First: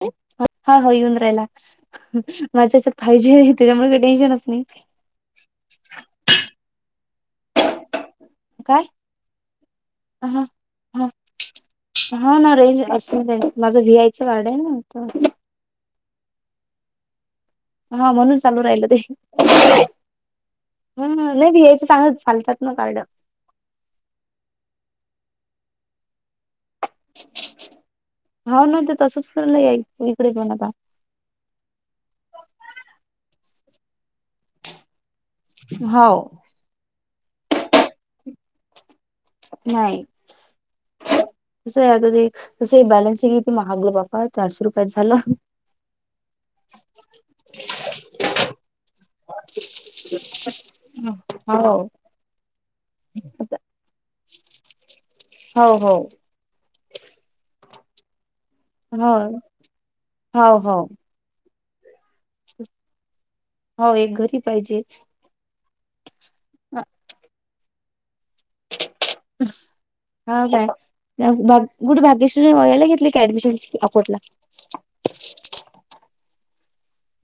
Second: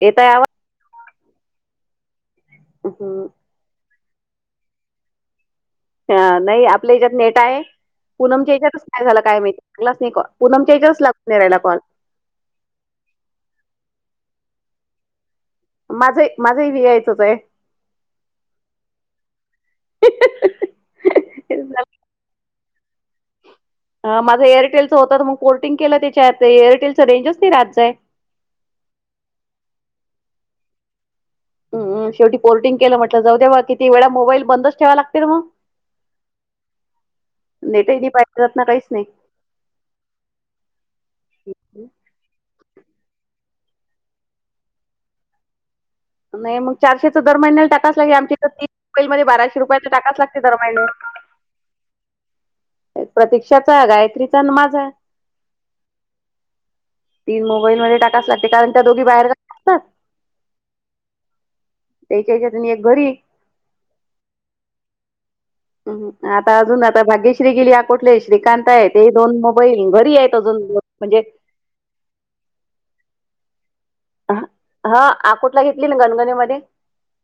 येत आवा हा हो येऊन राहिला माझ्याच्यात फाय हम्म. जी हो त्यामुळे काही टेन्शनच नाही ह नाही आपल्याच्यात नेट आहे. पनम च्यातच काय झालं काय माहिती लागलाच नाही कॉल, हा पूनमच्या ह्याज्यातच हा लागून नाही रायला कॉल. हा ना रेंज असं माझं वहीआयचं कार्ड आहे ना आता माझ माझंही विआयचच आहे हा म्हणून चालू राहिल ते हम नाही भि यायचं चांगच चालतात ना कार्ड ह माझा एअरटेलचं होत तर मग कोर्टिंग केलं त्याच्यात एअरटेलचं रेंजच नाही राच आहे. होा ना ते तसंच फरलं याई इकडेच बण आता हमम शेवट पोर्टिंग केलं म्हटलं जाऊ देव्हा किती वेळा मोबाईल बंदच ठेवा लागते मग हो नेटी पाहिज जात ना काहीच नाही नाही. त आहे आता ते तसं बॅलन्सिंगती महागलं बापा चारशे रुपयाच झालं. नाही मग चारशेचा दर महिन्याला टाकाच लागे आम इथ ती मोबाईल म बाराशे रुपया टाकाच लागते तर महिने हो हो प्रतीक्षाचा गायत्रीचा आणि माझा हो हो तीन मोबाईल म टाकायच लाते कारण त्या दोघी हो बाहेर असतात हो हो एक इथं न्यायचं एक घरी हो एक घरी पाहिजेच आता अजून आता भाग्यश्री गिली अकोठले श्रीकांत आहेत ते दोन मोबाईल घरी आहेत अजून म्हणजे गुड भाग्यश्री गोव्याला घेतली काय ॲडमिशन अकोटला? हा आकोटला घेतली ना गणगनेमध्ये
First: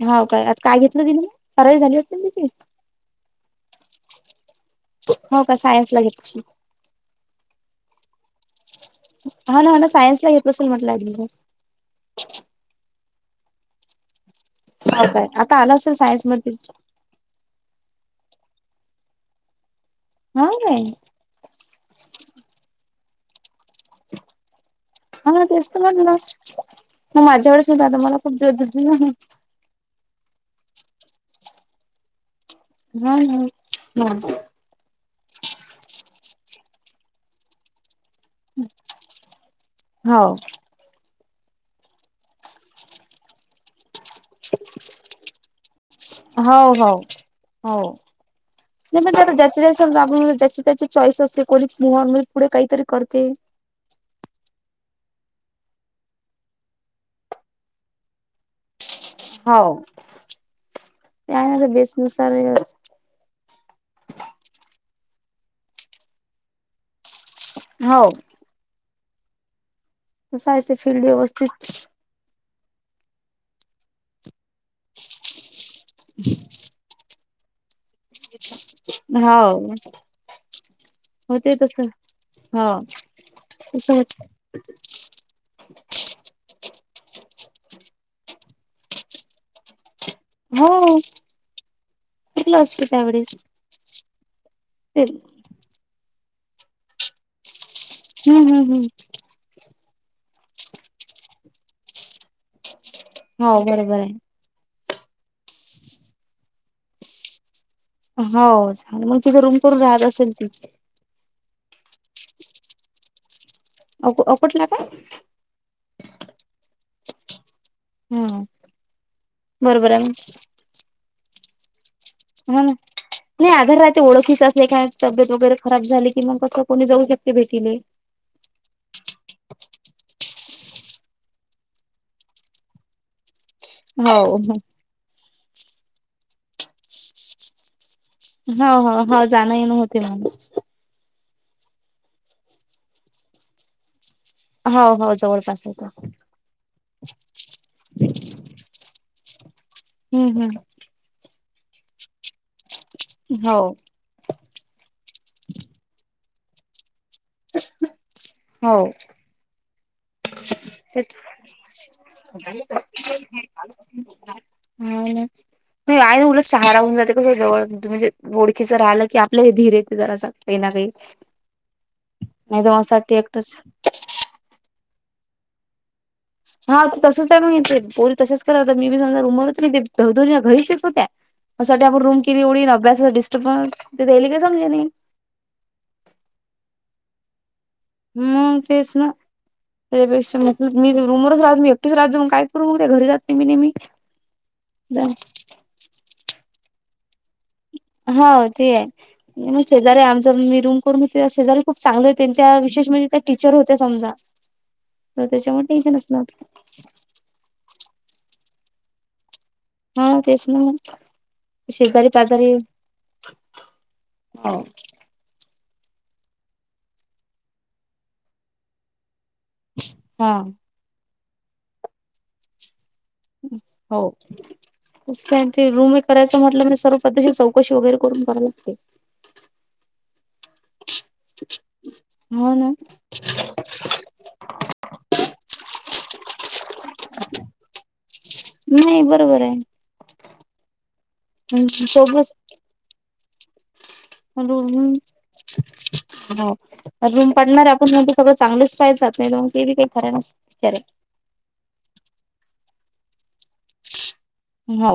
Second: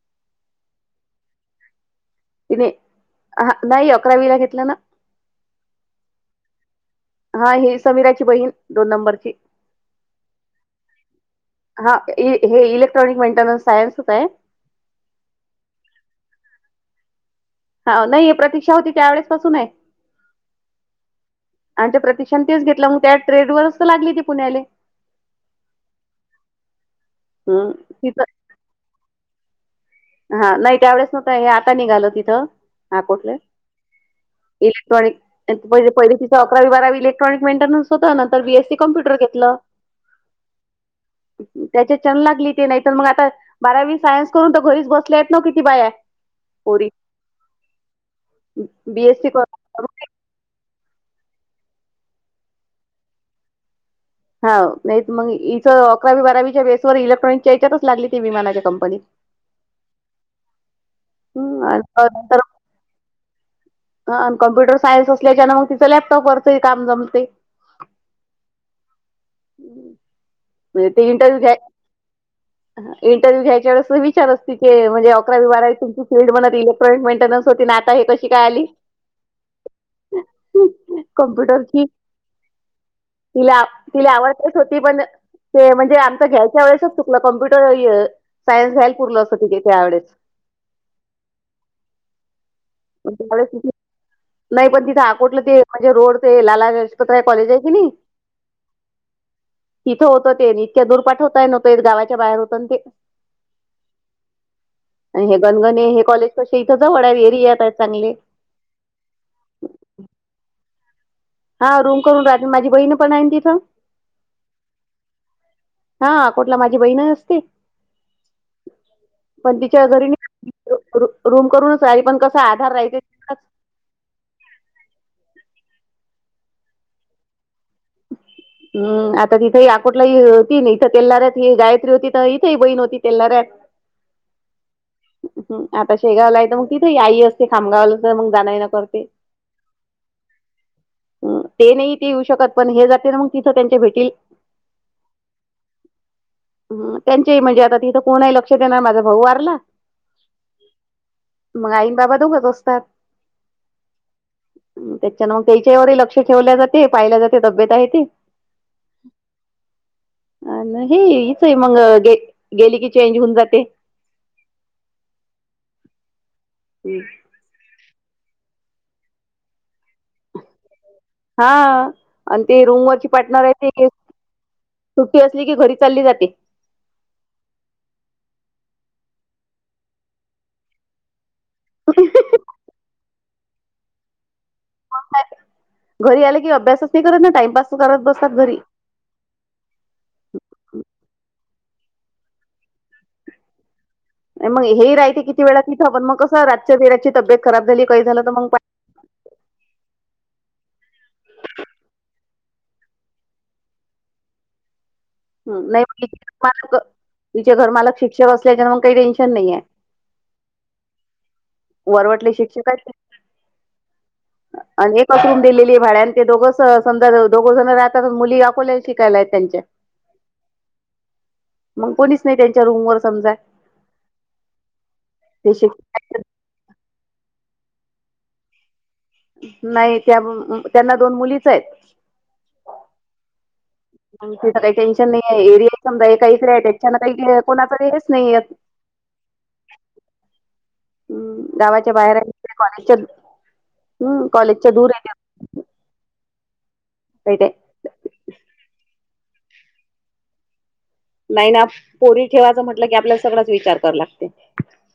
हो काय आता काय घेतलं तिने म करावी झाली होटते त्या ह नाही अकरावीला घेतलं ना हो का सायन्स ला घेतची हा ही समीराची बहीण दोन नंबरची हो ना हो ना सायन्सला घेत असेल म्हटलं ॲडमिशन हा हे इलेक्ट्रॉनिक मेंटेन्स सायन्स होत आहे. हाव काय? आता आलं असेल सायनस मध्ये हा नाही प्रतीक्षा होती त्यावेेळेस पासून आहे. हा काय? आणि ते प्रतिक्षण तेच घेतलं मग त्या ट्रेड वरच तर लागली ती पुण्याले हा तेच तर म्हटलं मग माझ्या वर हम्म ते आता मला तिथं खूप जाते हह हा नाही त्यावेेळेस नव्हतं हे आता निघाल तिथं अकोटले इलेक्ट्रॉनिक म्हणजे पहि तिचा अकरावी बारावी इलेक्ट्रॉनिक मेंटेनन्स होत ना तर बीएससी कम्प्युटर घेतलं. हा हा त्याच्या क्षण लागली ते नाहीतर मग आता बारावी सायन्स करून तो घरीच बसले आहेत नव की ती बाया हो पोरी हो हो. बीएससी करून [unintelligible] त्याचे चॉईस असते कोणीह नॉर्मली पुढे काहीतरी करते. हा नाही मग इथं अकरावी बारावीच्या बेसवर इलेक्ट्रॉनिकच्या हेच्यातच लागली ती विमानाच्या कंपनीत. हो ते आहे हम्म, ना आणि बेसनुसार ह आणि कॉम्प्युटर सायन्स असल्याच्यान मग तिचं लॅपटॉपवरचही काम जमते हो कसं आहे म्हणजे फील्ड ते इंटरव्यू घ्याय व्यवस्थित इंटरव्ह्यू घ्यायच्या वेळेस विचार असते क म्हणजे अकरावी बारावी तुमचं फील्ड म्हणा ते इलेक्ट्रॉनिक मेंटेनन्स होते अन आता हे कश हो होते तस कॉम्प्युटरची हो. तिला तसं तिला आवडतेच होती पण ते म्हणजे आमचा घ्यायच्या वेळेसच चुकलं कॉम्प्युटर सायन्स घ्याय उरल असं तिथे त्यावेेळेस हो घेतलं असेल. त्यावेळेस तिथ नाही पण ते तिथे हम्म अकोटलं ते म्हणजे रोड ते लाला लजपतराय कॉलेज आहे कि नाही? हम्म हम्म हम्म इथं होतं ते आणि इतक्या दूर पाठवताय नव पेठगावाच्या बाहेर होत ना ते. हो बरोबर आहे आणि हे गणगणे हे कॉलेज कसे इथ जवड एरियात आहेत चांगले. हो झालं मग तिथं रूम करून राहत असेल ती हा रूम करून राहते, माझी बहीण पण आहे ना तिथं. ओप ऑपटला काय? हा अकोटला माझी बहीण असती. हा पण तिच्या बरोबर आहे घरी नई का, रु रु रूम करूनच राहिली पण कस हो ना नाही आधार राते ओळखीच असले काय तब्येत वगैरे खराब झाली कि मग कसं कोणी जाऊ शकते भेटीले. हम्म आता तिथेही आकोटला ह होती इथं तेलऱ्यात ही गायत्री होती तर इथेही बहीण होती तेलऱ्यात. हो ह. हम्म आता शेगावला आहे तर मग तिथे आई असते खामगावला तर मग जाणं येणं हो हो करते. हो जाण येन होते ना म ते नाही इथे येऊ शकत पण हे जाते ना मग तिथं त्यांच्या भेटील हो हो जवळपास आहेेत. ह त्यांच्याही म्हणजे आता तिथं कोणाही लक्षात येईनाय माझा भाऊ वारला हम्म हम्म. मग आई अन बाबा दोघच असतात. हो त्याच्यान मग त्याच्यावर लक्ष ठेवल्या जाते पाहिल्या जात हो.. अ हे तेच इच आहे मग गे गेली की चेंज होऊन जाते. हा आहे ना उलट सहारा होऊन हम्म. जाते कस जवळ तुम्ही म्हणजे ओळखीच राहलं की आपल्या धीर येत जरा अस काही ना काही हा आणि नाही ते तर असं रूमवरची वाटते पार्टनर एकटंच आहे ती सुट्टी असली की घरी चालली जाते हा तसच आहे म्हणे ते पोरी तसच कराता मी बी समजा रूमच नाही ते [unintelligible] ध घरीच येत होत्या. अससाठी आपण रूम केली एवढी अभ्यासा डिस्टर्बन्स तेेईली का समजे नाही. घरी आले कि अभ्यास स कर ना टाईम पास हम्म मग तेच ना त्यापेक्षा मी रुमवरच राहत मी एकटेच राहतो मग काय करू घरी जात नेहमी नेहमी नाही मग हे राहते किती वेळा तिथं पण मग कस रातच्या बीराची तब्येत खराब झाली काही झालं तर हा मग. ते आहे मग शेजारी आमचा मी रूम करून शेजारी खूप चांगले होते त्या विशेष म्हणजे त्या टीचर होते समजा [inaudible] तर ह त्याच्यामुळे नाही मग टेन्शनच ति नव्हतं मालक तिचे घरमालक शिक्षक असल्याच्या मग काही टेन्शन नाहीे. हा तेस ना शेजारी वरवटले पाजारी शिक्षक आहेत ते हो पसरून दिलेली भाड्यानी आणि ते दोघंच समजा दोघ जण राहतात मुली अकोल्याला शिकायला आहेत त्यांच्या हा मग कोणीच नाही त्यांच्या रूमवर समजा हो ते रूम एक करायचं म्हटलं मी सर्व पद्धतीची चौकशी वगैरे करून करा लागते. नाही त्या त्यांना दोन मुलीच आहेत. हो ना तिचं काही टेन्शन नाही आहे एरिया समजा आहे काहीतरी त्याच्याना काही कोणाच रच नाही नाही बरोबर आहे हम् गावाच्या बाहेर सोबत [unintelligible] कॉलेजच्या हम्म कॉलेजच्या दूर रूम हो रूम आहे ते पडणार आप पण मग ते सगळं चांगलेच पाहिज जात नाहीग ते बी काही फराय ना विचारे नाही ना पोरी ठेवायचं म्हटलं की आपल्याला सगळंच विचार करा लागते. हो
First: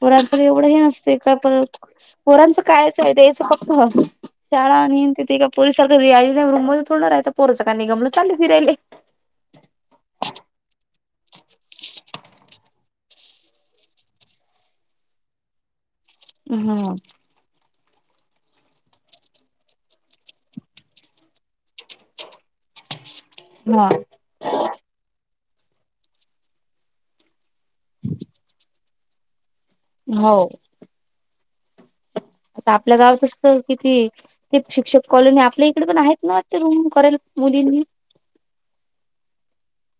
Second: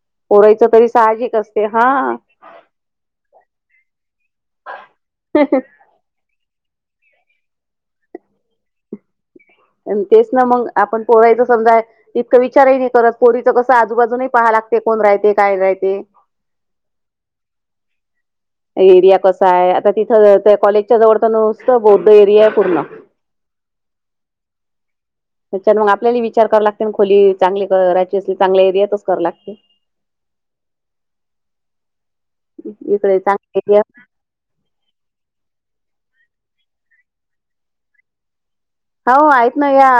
पोरांच एवढं पोरायचं हे तरी नसते का साहजिक असते परत हा पोरांचं कायच आहेच द्याच फक्त शाळा नन तथ का पु सार रिया नाही रूम मध्ये थोडं पोरचं का नि गमलं चाल फिरायले. तेस ना मग आपण पोरायच समजा इतकं विचारही नाही करत पोरीच कसं आजूबाजूही पहा लागते कोण राहते काय राहते? ह हा [inaudible] एरिया कसा आहे आता तिथं त्या कॉलेजच्या जवळचा नुसतं बौद्ध एरिया आहे पूर्ण हा त्याच्यान मग आपल्याला विचार करा लागते ना खोली चांगली करायची असेल चांगल्या एरियात कराया लागते. हो.. आता आपल्या इकडे गावातस चांगला एरिया किती ते शिक्षक कॉलनी आपल्या इकडे पण आहेत ना ते रूम करायला मुलींनी हो आहेत ना या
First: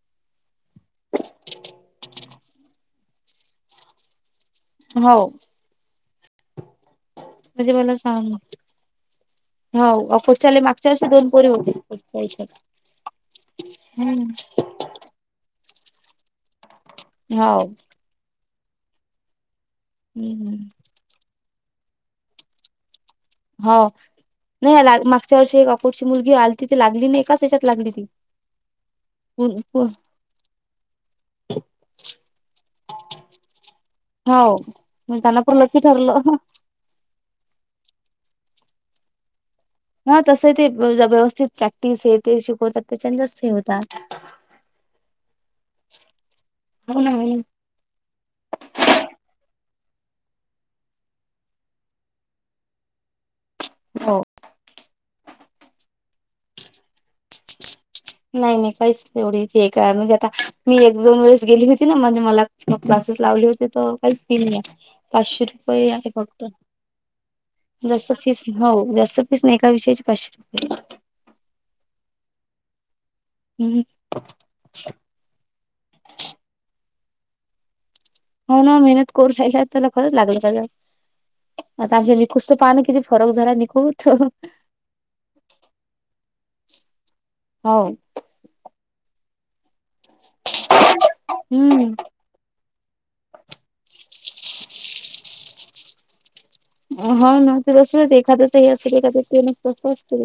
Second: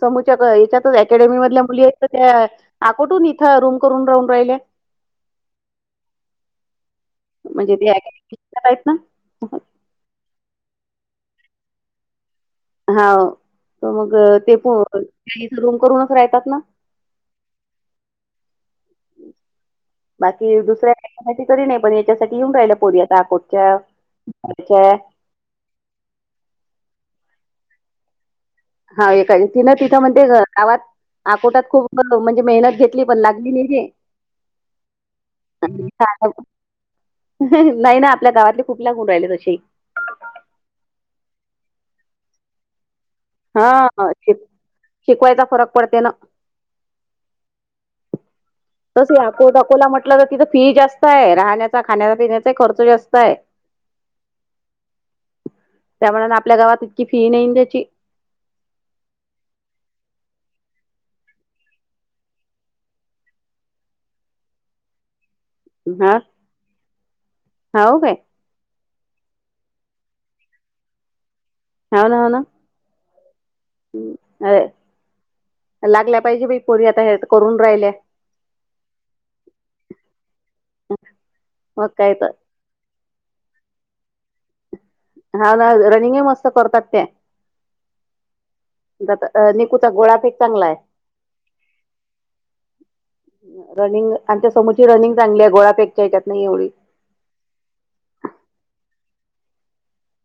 समूच्या याच्यातच अकॅडमी मधल्या मुली आहेत ना त्या. आ कोठून इथं रूम करून राहून राहिले. हो म्हणजे ते मला सांग अकॅडमीच्याच आहेत ना हो ऑफोस्ले मागच्या वर्षी दोन पोरे होते हावू तर मग ते प रूम करूनच राहतात ना हो. बाकी दुसर्या कशासाठी नाही पण याच्यासाठी येऊन राहिलं पोरी आता आकोत हो नाही मागच्या वर्षी एक अकोटची मुलगी आलीती ती लागली नाही कश्यात लागली ती? हा एकान तिनं तिथं म्हणतेे गावात आकोटात खूप म्हणजे मेहनत घेतली पण लागली नि रे. हो. मग त्यांना पण लकी आणि इथं ठरलं. आल्या- नाही ना आपल्या गावातले खूप लागुण राहिलेत तसे. ह तसं ते व्यवस्थित प्रॅक्टिस हे ते शिकवतात त्याच्या जास्त हा शी शिकवायचा फरक पडते ना. हो ना ओ. तस अको अटाकोला म्हटलं तर तिथं फी जास्त आहे राहण्याचा खाण्याचा पिण्याचा खर्च जास्त आहे. हो. त्यामानान आपल्या गावात इतकी फी नाही त्याची नाही नाही काहीच एवढीच काय म्हणजे आता मी एक दोन वेळेस गेली होती ना म्हणजे मला मग क्लासेस लावले होते तर काही फी नाही आहे पाचशे रुपे वय आता हा फक्त हो जस काय फी हो जास्त पीसनेका विषयाची पाचशे हो ना होव ना. हम्. अर लागल्या पाहिजे बाई पोरी आता हेच करून राहिल्या. हो ना मेहनत करू राहिला तरला खरंच लागलं का मग आता काय आमच्या निकूस तर पाहण किती फरक झाला निकू हा ना रनिंग ही मस्त करतातेे त्या. हो दत अ निकूचा गोळा पेक चांगला आहे. हम्म रनिंग आमच्या समुची रनिंग चांगली आहे गोळा पेकच्या याच्यात नाही एवढी हो ना ते बस एखाद्याच अस ए तसं नसत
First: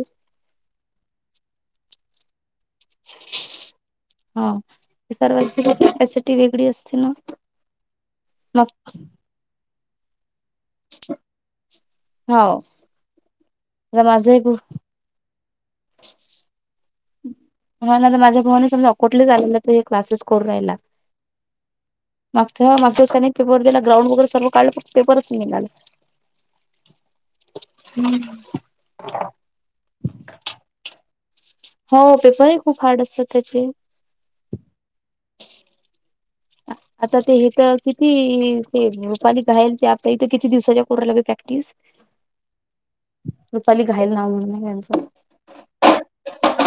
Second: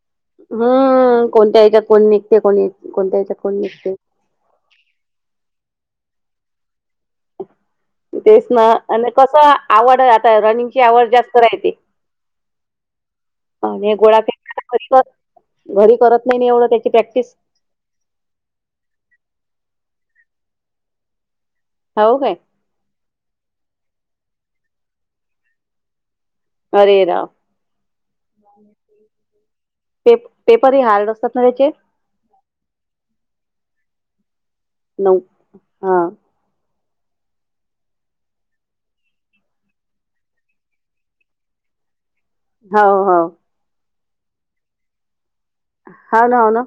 हम कोणत्या याच्यात कोण निघते कोणी कोणत्या याच्यात कोण निघते. हा सर्वांची कपसिटी वेगळी असते ना. तेच ना मग आणि कस आवड आता रनिंगची आवड जास्त रायची हो. आणि आता गोळा माझं एक हो फेक घरी करत नाही एवढं त्याची प्रॅक्टिस. हो ना तर माझ्या भावाने समजा कुठलेच आनंदाताई हे क्लासेस करून रायला. हो काय? माग मागच्या त्यानी पेपर दि ग्रांड बगुन सर्व काढलं फक् पेपरच निघाला. अरे राम! हम्म [unintelligible] पे पेपरही हार्ड असतात ना त्याचे. हो पेपरही खूप हार्ड असतात त्याचे. नऊ हां. आता ते हे तर किती ते मपालिक राहेल ते आपता इथं किती दिवसाच्या पोराला प्रॅक्टिस हो हो. रुपाली घायल नाव म्हणूनये त्यांचं. हा ना हा ना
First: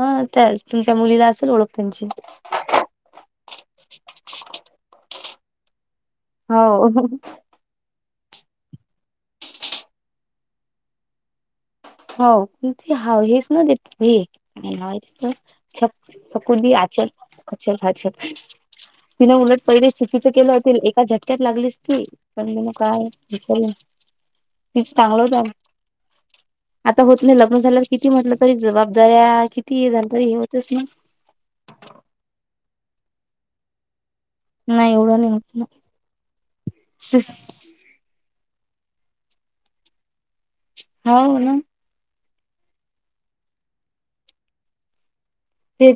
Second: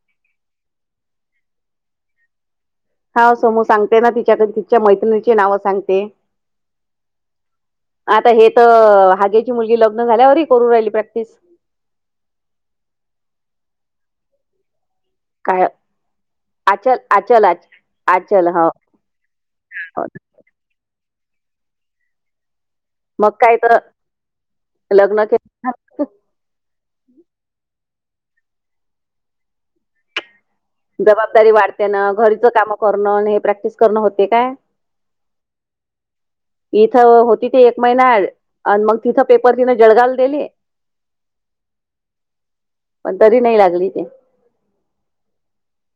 हा त्याच तुमच्या मुलीला असेल ओळख त्यांची. हा समु सांगते ना तिच्याकडे तिच्या मैत्रिणीची नाव सांगते. हो. आता हे तर हाग्याची मुलगी लग्न झाल्यावरही करू राहिली प्रॅक्टिस. हो ते ह हेच ना ते हे काय आचल आचल आच [unintelligible] आचल हो तिन उलट पहिले हो शिकतीच केलं. ते एका झटक्यात लागलीच ती, पण म मग काय मग काय तर तीच लग्न चांगल जा. केलं ना, आता होत नाही लग्न झाल्यावर किती, म्हटलं तरी जबाबदाऱ्या किती हे झालं तरी हे होतंच नाही. जबाबदारी वाढते ना, घरच काम करणं हे प्रॅक्टिस करणं होते काय? नाही एवढं नाही होत ना इथं होती ते, एक महिना आणि मग तिथं पेपर तिने जळगावला दिली. होव ना. पण तरी नाही लागली ते,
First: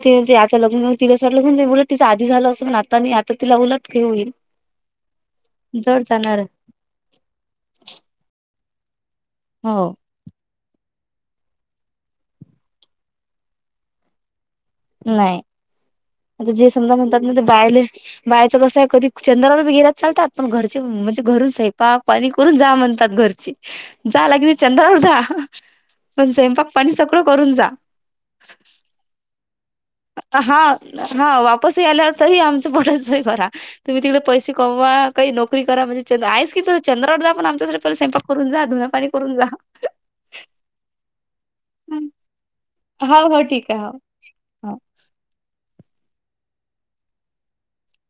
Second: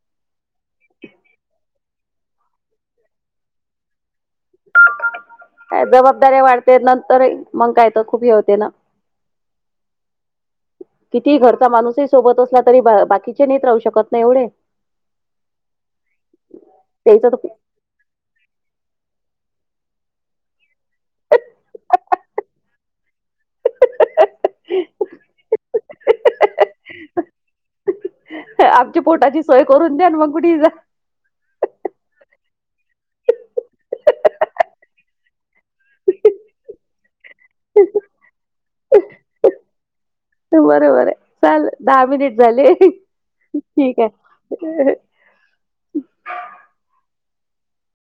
ते जे आता लग्नं तिला वाटलं उलट तिचं आधी झालं, असण आता आता तिला उलट हे होईल. काय जड जाणार जबाबदाऱ्या वाढते, नंतर मंग काय तर खूप हे होते ना. हो. कितीही घरचा माणूसही सोबत असला, तरी बाकीचे नेत राहू शकत नाही एवढे. नाही आता जे, समजा म्हणतात त्याच ना तर ते बायले. बायचं कसं आहे, कधी चंद्रावर बी गेलात चालतात. पण घरचे म्हणजे, घरून स्वयंपाक पाणी करून जा म्हणतात घरची. जा लगे चंद्रावर जा, पण स्वयंपाक पाणी सगळं करून जा. आमच्या पोटाची सोय करून द्या मग कुठ ही हा जा. हा वापसही आल्यावर तही, आमचं पोटच भरा तुम्ही तिकडे पैसे कमवा. काही नोकरी करा म्हणजे चंद आहेच की त चंद्रावर जा पण आमच्यासाठी स्वयंपाक करून जा धुन पाणी करून जा. ते बरोबर आहे, चाल दहा मिनिट झाले. हो हो, ठीक ये हो. हो [unintelligible]